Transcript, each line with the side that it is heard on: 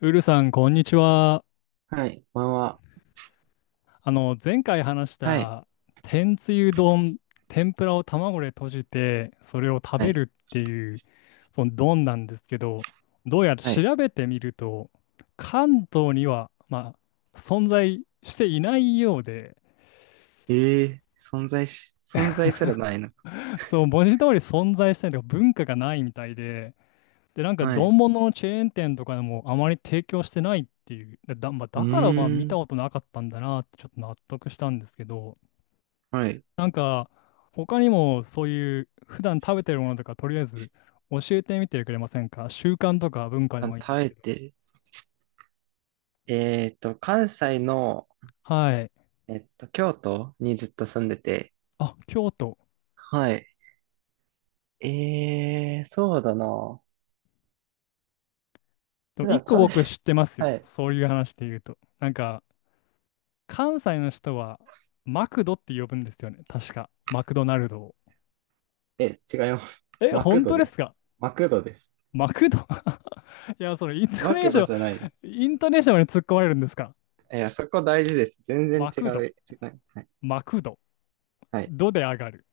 left: ウルさん、こんにちは。
right: はい、こんばんは。
left: 前回話し
right: はい、
left: た、天つゆ丼、天ぷらを卵で閉じて、それを食
right: は
left: べ
right: い、
left: るっていう、その丼なんですけど、どうやら
right: はい。
left: 調べてみると、関東には、まあ、存在していないようで、
right: ええ、存在し、存在すらないのか。
left: そう、文字通り存在してないというか、文化がないみたいで、で、なんか、
right: はい。
left: 丼物のチェーン店とかでも、あまり提供してないっていう、だまあ
right: う
left: だから、まあ、見
right: ー
left: た
right: ん、
left: ことなかったんだなって、ちょっと納得したんですけど、
right: はい。
left: なんか、他にもそういう普段食べてるものとか、とりあえず教えてみてくれませんか？習慣とか文化で
right: あ、
left: もいいんです
right: 耐え
left: けど。
right: てる。関西の、
left: はい。
right: 京都にずっと住んでて。
left: あ、京都。
right: はい。ええ、そうだな。
left: でも
right: 普
left: 一
right: 段
left: 個
right: 食べて、
left: 僕知ってま すよ。
right: はい。
left: そういう話で言うと。なんか、関西の人はマクドって呼ぶんですよね。確か。マクドナルドを。
right: え、違います。
left: え、
right: マク
left: 本
right: ド
left: 当で
right: で
left: す
right: す。
left: か？
right: マクドです。
left: マクド。 いや、それイント
right: マ
left: ネー
right: ク
left: シ
right: ド
left: ョン、
right: じゃないです。
left: イントネーションまで突っ込まれるんですか？
right: いや、そこ大事です。全然
left: マ
right: 違
left: ク
right: う。
left: ド、
right: 違う。はい。
left: マクド、
right: はい。
left: ドで上がる。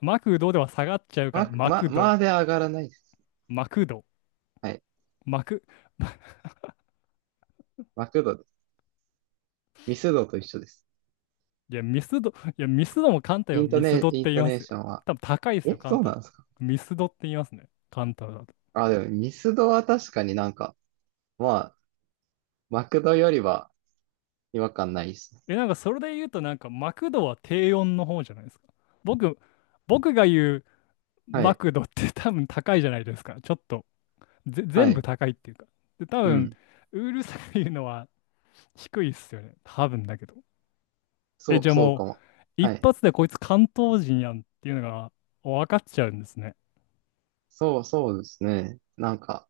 left: マクドでは下がっちゃうから、
right: マ、
left: マ
right: ま、
left: クド、
right: まで上がらないです。
left: マクド。
right: はい。
left: 幕。
right: マクドです。ミスドと一緒です。
left: いや、ミスド、いや、ミスドも関西
right: イ
left: は
right: ント
left: ミス
right: ネ、
left: ドっ
right: イン
left: て言い
right: ト
left: ま
right: ネー
left: すよ。
right: ションは、
left: 多分高いですよ、
right: え、
left: 関
right: そうな
left: 西。
right: んですか？
left: ミスドって言いますね、関東だと。
right: あ、でもミスドは確かになんか、まあ、マクドよりは違和感ないですね。
left: え、なんかそれで言うと、なんかマクドは低温の方じゃないですか。僕、僕が言う
right: は
left: マ
right: い、
left: クドって、 多分高いじゃないですか。ちょっと、
right: は
left: 全部
right: い、
left: 高いっていうか。で、多
right: う
left: 分、
right: ん。
left: ウールさんが言うのは低いっすよね。多分だけど。え、
right: そ
left: じ
right: う、
left: ゃあ
right: そう
left: も
right: かも。
left: う、
right: は
left: 一
right: い。
left: 発でこいつ関東人やんっていうのが分かっちゃうんですね。
right: そう、そうですね。なんか、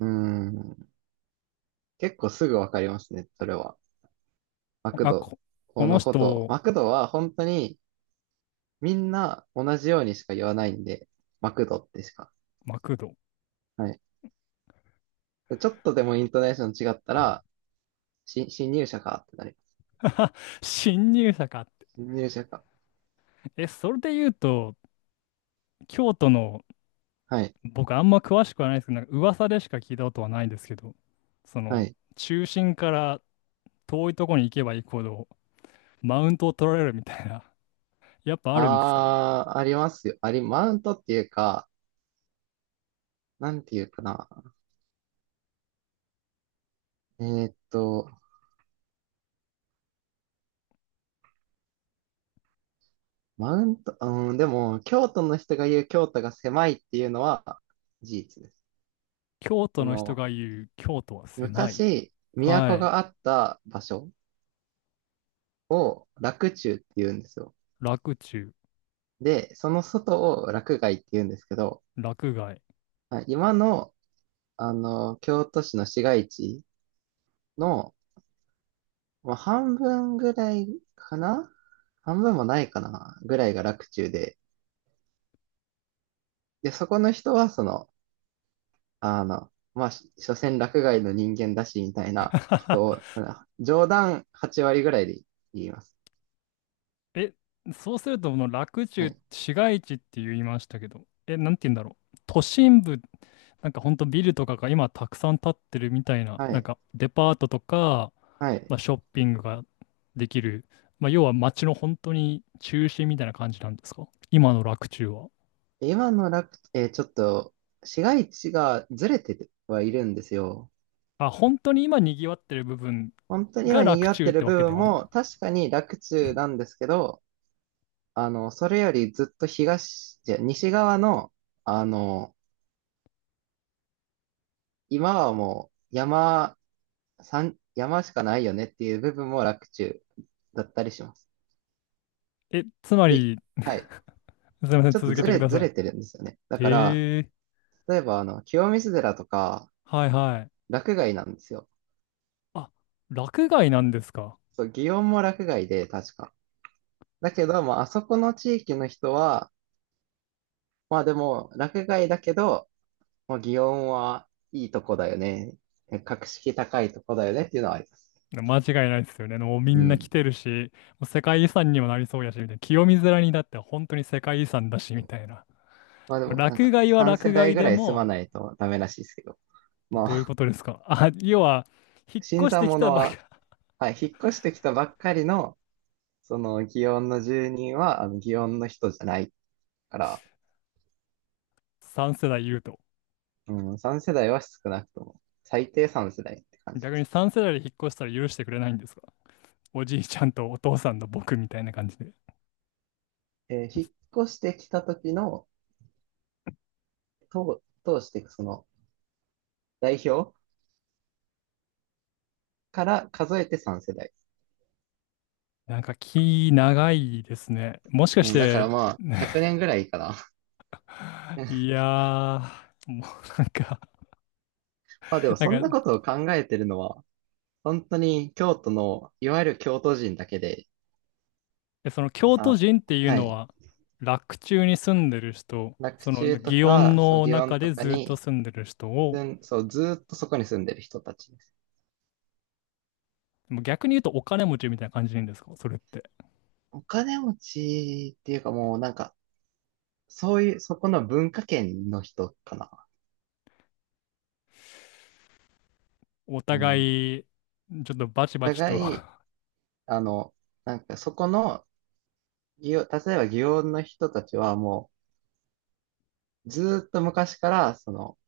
right: うーん、結構すぐわかりますね、それは。マク
left: あ、
right: ド
left: こ、この
right: のこと。
left: 人、
right: マクドは本当にみんな同じようにしか言わないんで、マクドってしか。
left: マクド。
right: はい。ちょっとでもイントネーション違ったら、新、新入社かってなります。
left: 新入社かって。
right: 新入社か。
left: え、それで言うと、京都の、
right: はい。
left: 僕あんま詳しくはないですけど、なんか噂でしか聞いたことはないんですけど、そ
right: は
left: の、
right: い。
left: 中心から遠いとこに行けば行くほど、マウントを取られるみたいな、やっぱあるんですか？
right: ああ、ありますよ。あり、マウントっていうか、なんていうかな。えーっと、マウント、うん、でも、京都の人が言う京都が狭いっていうのは事実です。
left: 京都
right: そ
left: の人
right: の、
left: が言う京都は狭い。
right: 昔、
left: は
right: 都
left: い。
right: があった場所、洛中って言うんですよ。
left: 洛中、
right: で、その外を洛外って言うんですけど、
left: 洛外。
right: はい、今の、京都市の市街地の、まあ、半分ぐらいかな、半分もないかなぐらいが洛中で、で、そこの人は、その、まあ、し、所詮落外の人間だし、みたいなことを、あ、冗談8割ぐらいで言います。
left: え、そうすると、この洛
right: は
left: 中、
right: い。
left: 市街地って言いましたけど、え、なんて言うんだろう。都心部、なんかほんとビルとかが今たくさん建ってるみたいな、
right: は
left: なん
right: い。
left: かデパートとか、
right: はい。
left: まあ、ショッピングができる、まあ、要は街の本当に中心みたいな感じなんですか？今の洛中は。
right: 今の楽、えー、ちょっと、市街地がずれてはいるんですよ。
left: あ、本当に今賑わってる部分
right: 本当に
left: が
right: は
left: 洛
right: 賑わっ
left: 中っ
right: てる
left: て
right: 部
left: わけで
right: 分
left: はない。
right: も、確かに楽中なんですけど、それよりずっと東、じゃ、西側の、あの、今はもう山、山、山しかないよねっていう部分も楽中だったりします。
left: え、つま
right: で、
left: り、
right: はい。
left: すみません、
right: ちょっと
left: 続け
right: ず
left: てく
right: れ、
left: だ
right: ず
left: さい。
right: れてるんですよね。だから、
left: ええ、
right: 例えば、清水寺とか、
left: はいはい。
right: 洛外なんですよ。
left: あ、落外なんですか。
right: そう、祇園も洛外で、確か。だけど、まあ、あそこの地域の人は、まあでも、洛外だけど、まあ、祇園はいいとこだよね。格式高いとこだよねっていうのはあります。
left: 間違いないですよね。もうみ
right: う
left: んな来
right: ん。
left: てるし、もう世界遺産にもなりそうやし、みたいな。清水寺にだって本当に世界遺産だし、みたいな。
right: まあで
left: ま
right: も、なん
left: 落
right: か、
left: 外は
right: 3世
left: 落
right: 代
left: 外
right: ぐ
left: で
right: らい住ま
left: も、
right: ないとダメらしいですけど。ま
left: どういうこ
right: あ、
left: とですか？あ、要は、引っ
right: 新
left: 越して
right: 参
left: き
right: 者
left: たばか、
right: は、はい、引っ越してきたばっかりの、その、祇園の住人は、祇園の人じゃないから、
left: 3世代いると。
right: うん、3世代は少なくとも、最低3世代って感じで
left: 逆に
right: す。
left: 3世代で引っ越したら許してくれないんですか？おじいちゃんとお父さんの僕みたいな感じで。
right: えー、引っ越してきた時の、当通していくその、代表から数えて3世代。
left: なんか気長いですね。もしかし
right: うん、だか
left: て、
right: らまあ、100年ぐらいかな。
left: い やー、もうなんか、
right: まあでも、
left: なん
right: そんな
left: か、
right: ことを考えてるのは、本当に京都の、いわゆる京都人だけで、
left: え、その京都
right: あ、
left: 人っていう
right: は
left: の
right: い。
left: は、洛中に住んでる人、
right: 洛
left: その
right: 中と
left: 祇園
right: か、そう、
left: の
right: 祇
left: 中
right: 園と
left: で
right: か
left: ずっと
right: に、
left: 住んでる人を、
right: 住んそう、ずーっとそこに住んでる人たち。
left: もう逆に言うとお金持ちみたいな感じでいいんですか？それって。
right: お金持ちっていうかもうなんか、そういう、そこの文化圏の人かな。
left: お
right: う
left: 互
right: ん。
left: い、ちょっとバ
right: お
left: チバチと、
right: 互い、
left: は
right: あの、なんかそこの、祇園、例えば祇園の人たちはもう、ずーっと昔から、その、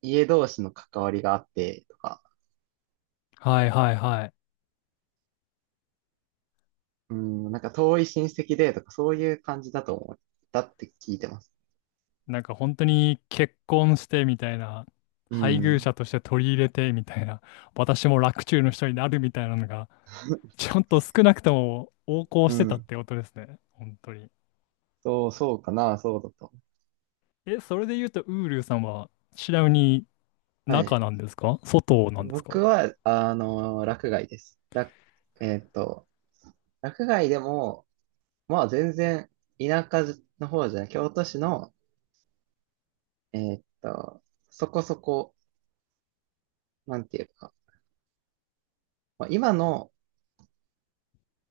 right: 家同士の関わりがあってとか、
left: いはいはい。
right: うん、なんか遠い親戚でとか、そういう感じだと思ったって聞いてます。
left: なんか本当に結婚してみたいな、
right: う
left: 配偶者
right: ん。
left: として取り入れてみたいな、私も洛中の人になるみたいなのが、ちゃんと少なくとも横行
right: う
left: してたっ
right: ん。
left: てことですね。本当に。
right: そう、そうかな、そうだと。
left: え、それで言うと、ウールーさんは、ちなみに
right: はい。
left: 中なんですか？外なんです
right: 僕
left: か？
right: は、落外です。ら、えっと、落外でも、まあ全然田舎の方じゃない、京都市の、えーっと、そこそこ、なんていうか、まあ、今の、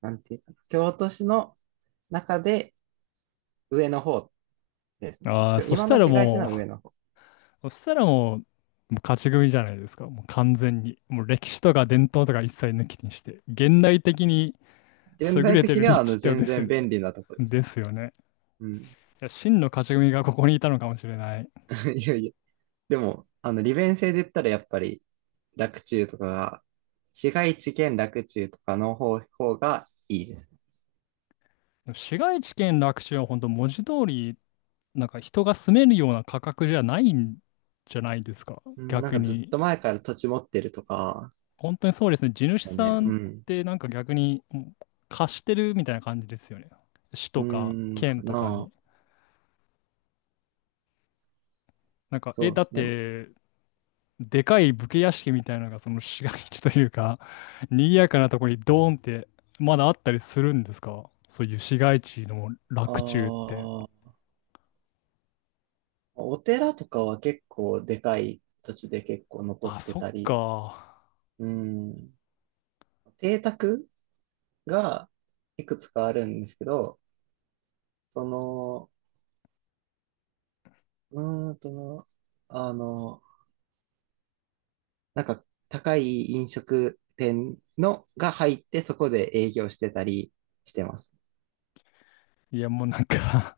right: なんていうか、京都市の中で上の方ですね。
left: ああー、
right: きょ、今の市街地の上の方。
left: そしたらもう、もう勝ち組じゃないですか。もう完全に。もう歴史とか伝統とか一切抜きにして。現代的に
right: 現
left: 優
right: 代
left: れて
right: 的
left: る
right: にはあ
left: 立地
right: の
left: ってこと
right: 全
left: ですよ
right: 然便
left: ね。
right: 利なとこです。
left: ですよね。
right: うん。
left: いや真の勝ち組がここにいたのかもしれない。
right: いやいや。でも、あの利便性で言ったらやっぱり洛中とかが、市街地兼洛中とかの方、方がいいです。
left: 市街地圏楽地は本当文字通り、なんか人が住めるような価格じゃないんじゃないですか。
right: うん、なん
left: 逆
right: かずっ
left: に。
right: と前から土地持ってるとか、
left: 本当にそうですね。地主
right: よね。
left: さん
right: う
left: っ
right: ん。
left: てなんか逆にうん貸してるみたいな感じですよね。市
right: う
left: とか
right: ーん、か
left: 県とか
right: な。
left: に。なんか、え、
right: そうで
left: だっ
right: すね。あ
left: て、でかい武家屋敷みたいなのがその市街地というか、賑やかなとこにドーンってまだあったりするんですか？そういう市街地の洛中って。
right: あ、お寺とかは結構でかい土地で結構残っ
left: あ、
right: て
left: そっ
right: たり、
left: か。
right: うん。邸宅がいくつかあるんですけど、その、うーんと、あの、なんか高い飲食店のが入ってそこで営業してたりしてます。
left: いや、もうなんか、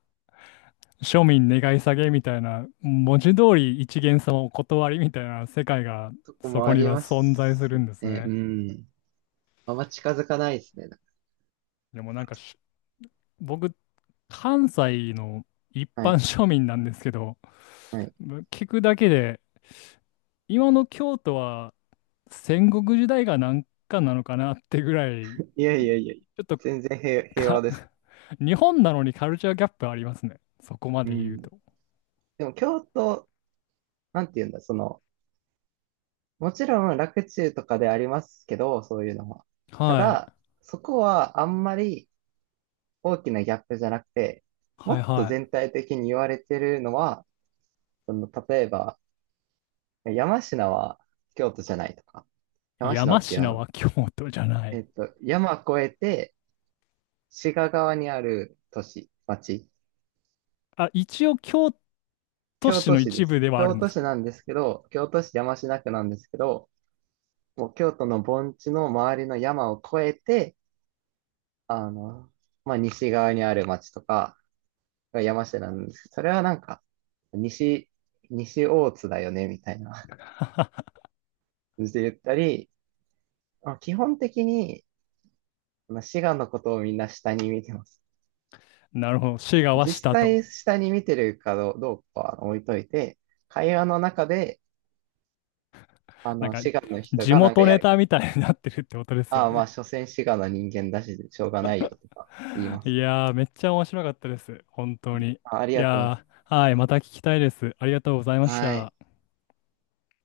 left: 庶民願い下げみたいな、文字通り一元様お断りみたいな世界が
right: そこ
left: そ
right: も
left: こ
right: あ
left: に
right: り
left: は
right: ま
left: 存在す
right: す
left: るんです
right: ね。う
left: ね。
right: ん。あんま近づかないですね。
left: でもなんか僕、関西の一
right: は
left: 般
right: い。
left: 庶民なんですけど、
right: はい、
left: 聞くだけで、今の京都は戦国時代がなんかなのかなってぐらい、
right: いやいやいやいや、
left: ちょっと
right: 全然平、平
left: か、
right: 和ですよ。
left: 日本なのにカルチャーギャップありますね。そこま
right: う
left: で言う
right: ん。
left: と。
right: でも京都、なんて言うんだ、その、もちろん楽中とかでありますけど、そういうのは。た
left: は
right: だ、
left: い。
right: そこはあんまり大きなギャップじゃなくて、
left: は
right: も
left: い
right: っと
left: は
right: 全体的に言われてるのは、その、例えば、山科は京都じゃないとか、
left: い。
right: 山科
left: 山
right: っていうあ
left: 科
right: の、
left: は京都じゃない。
right: 山越えて、滋賀側にある都市、町、
left: あ、一応京都
right: 京
left: 市
right: 都
left: の
right: 市で
left: 一部
right: す。
left: ではある
right: 京
left: んで
right: 都
left: す
right: 市
left: か？
right: なんですけど、京都市山科区なんですけど、もう京都の盆地の周りの山を越えて、あの、まあ、西側にある町とかが山下なんですけど、それはなんか、西、西大津だよね、みたいな感じで言ったり、まあ、基本的に、まあ滋賀のことをみんな下に見てます。
left: なるほど。滋賀は
right: 実
left: 下と。
right: 際下に見てるかどうどうかは置いといて、会話の中で、
left: なんか、
right: 滋賀の人
left: 地
right: がなんか
left: 元
right: や
left: ネ
right: るか
left: タ
right: ら、
left: みたいになってるってことですよ
right: ああ、まあ、
left: ね。
right: 所詮滋賀の人間だし、しょうがないよとか言いま
left: い
right: す。
left: やー、めっちゃ面白かったです。本当に。
right: あ、あり
left: い
right: がとうござい
left: やー、はい。また聞きたいです。ありがとうございま
right: ま
left: し
right: す。は
left: た。
right: い。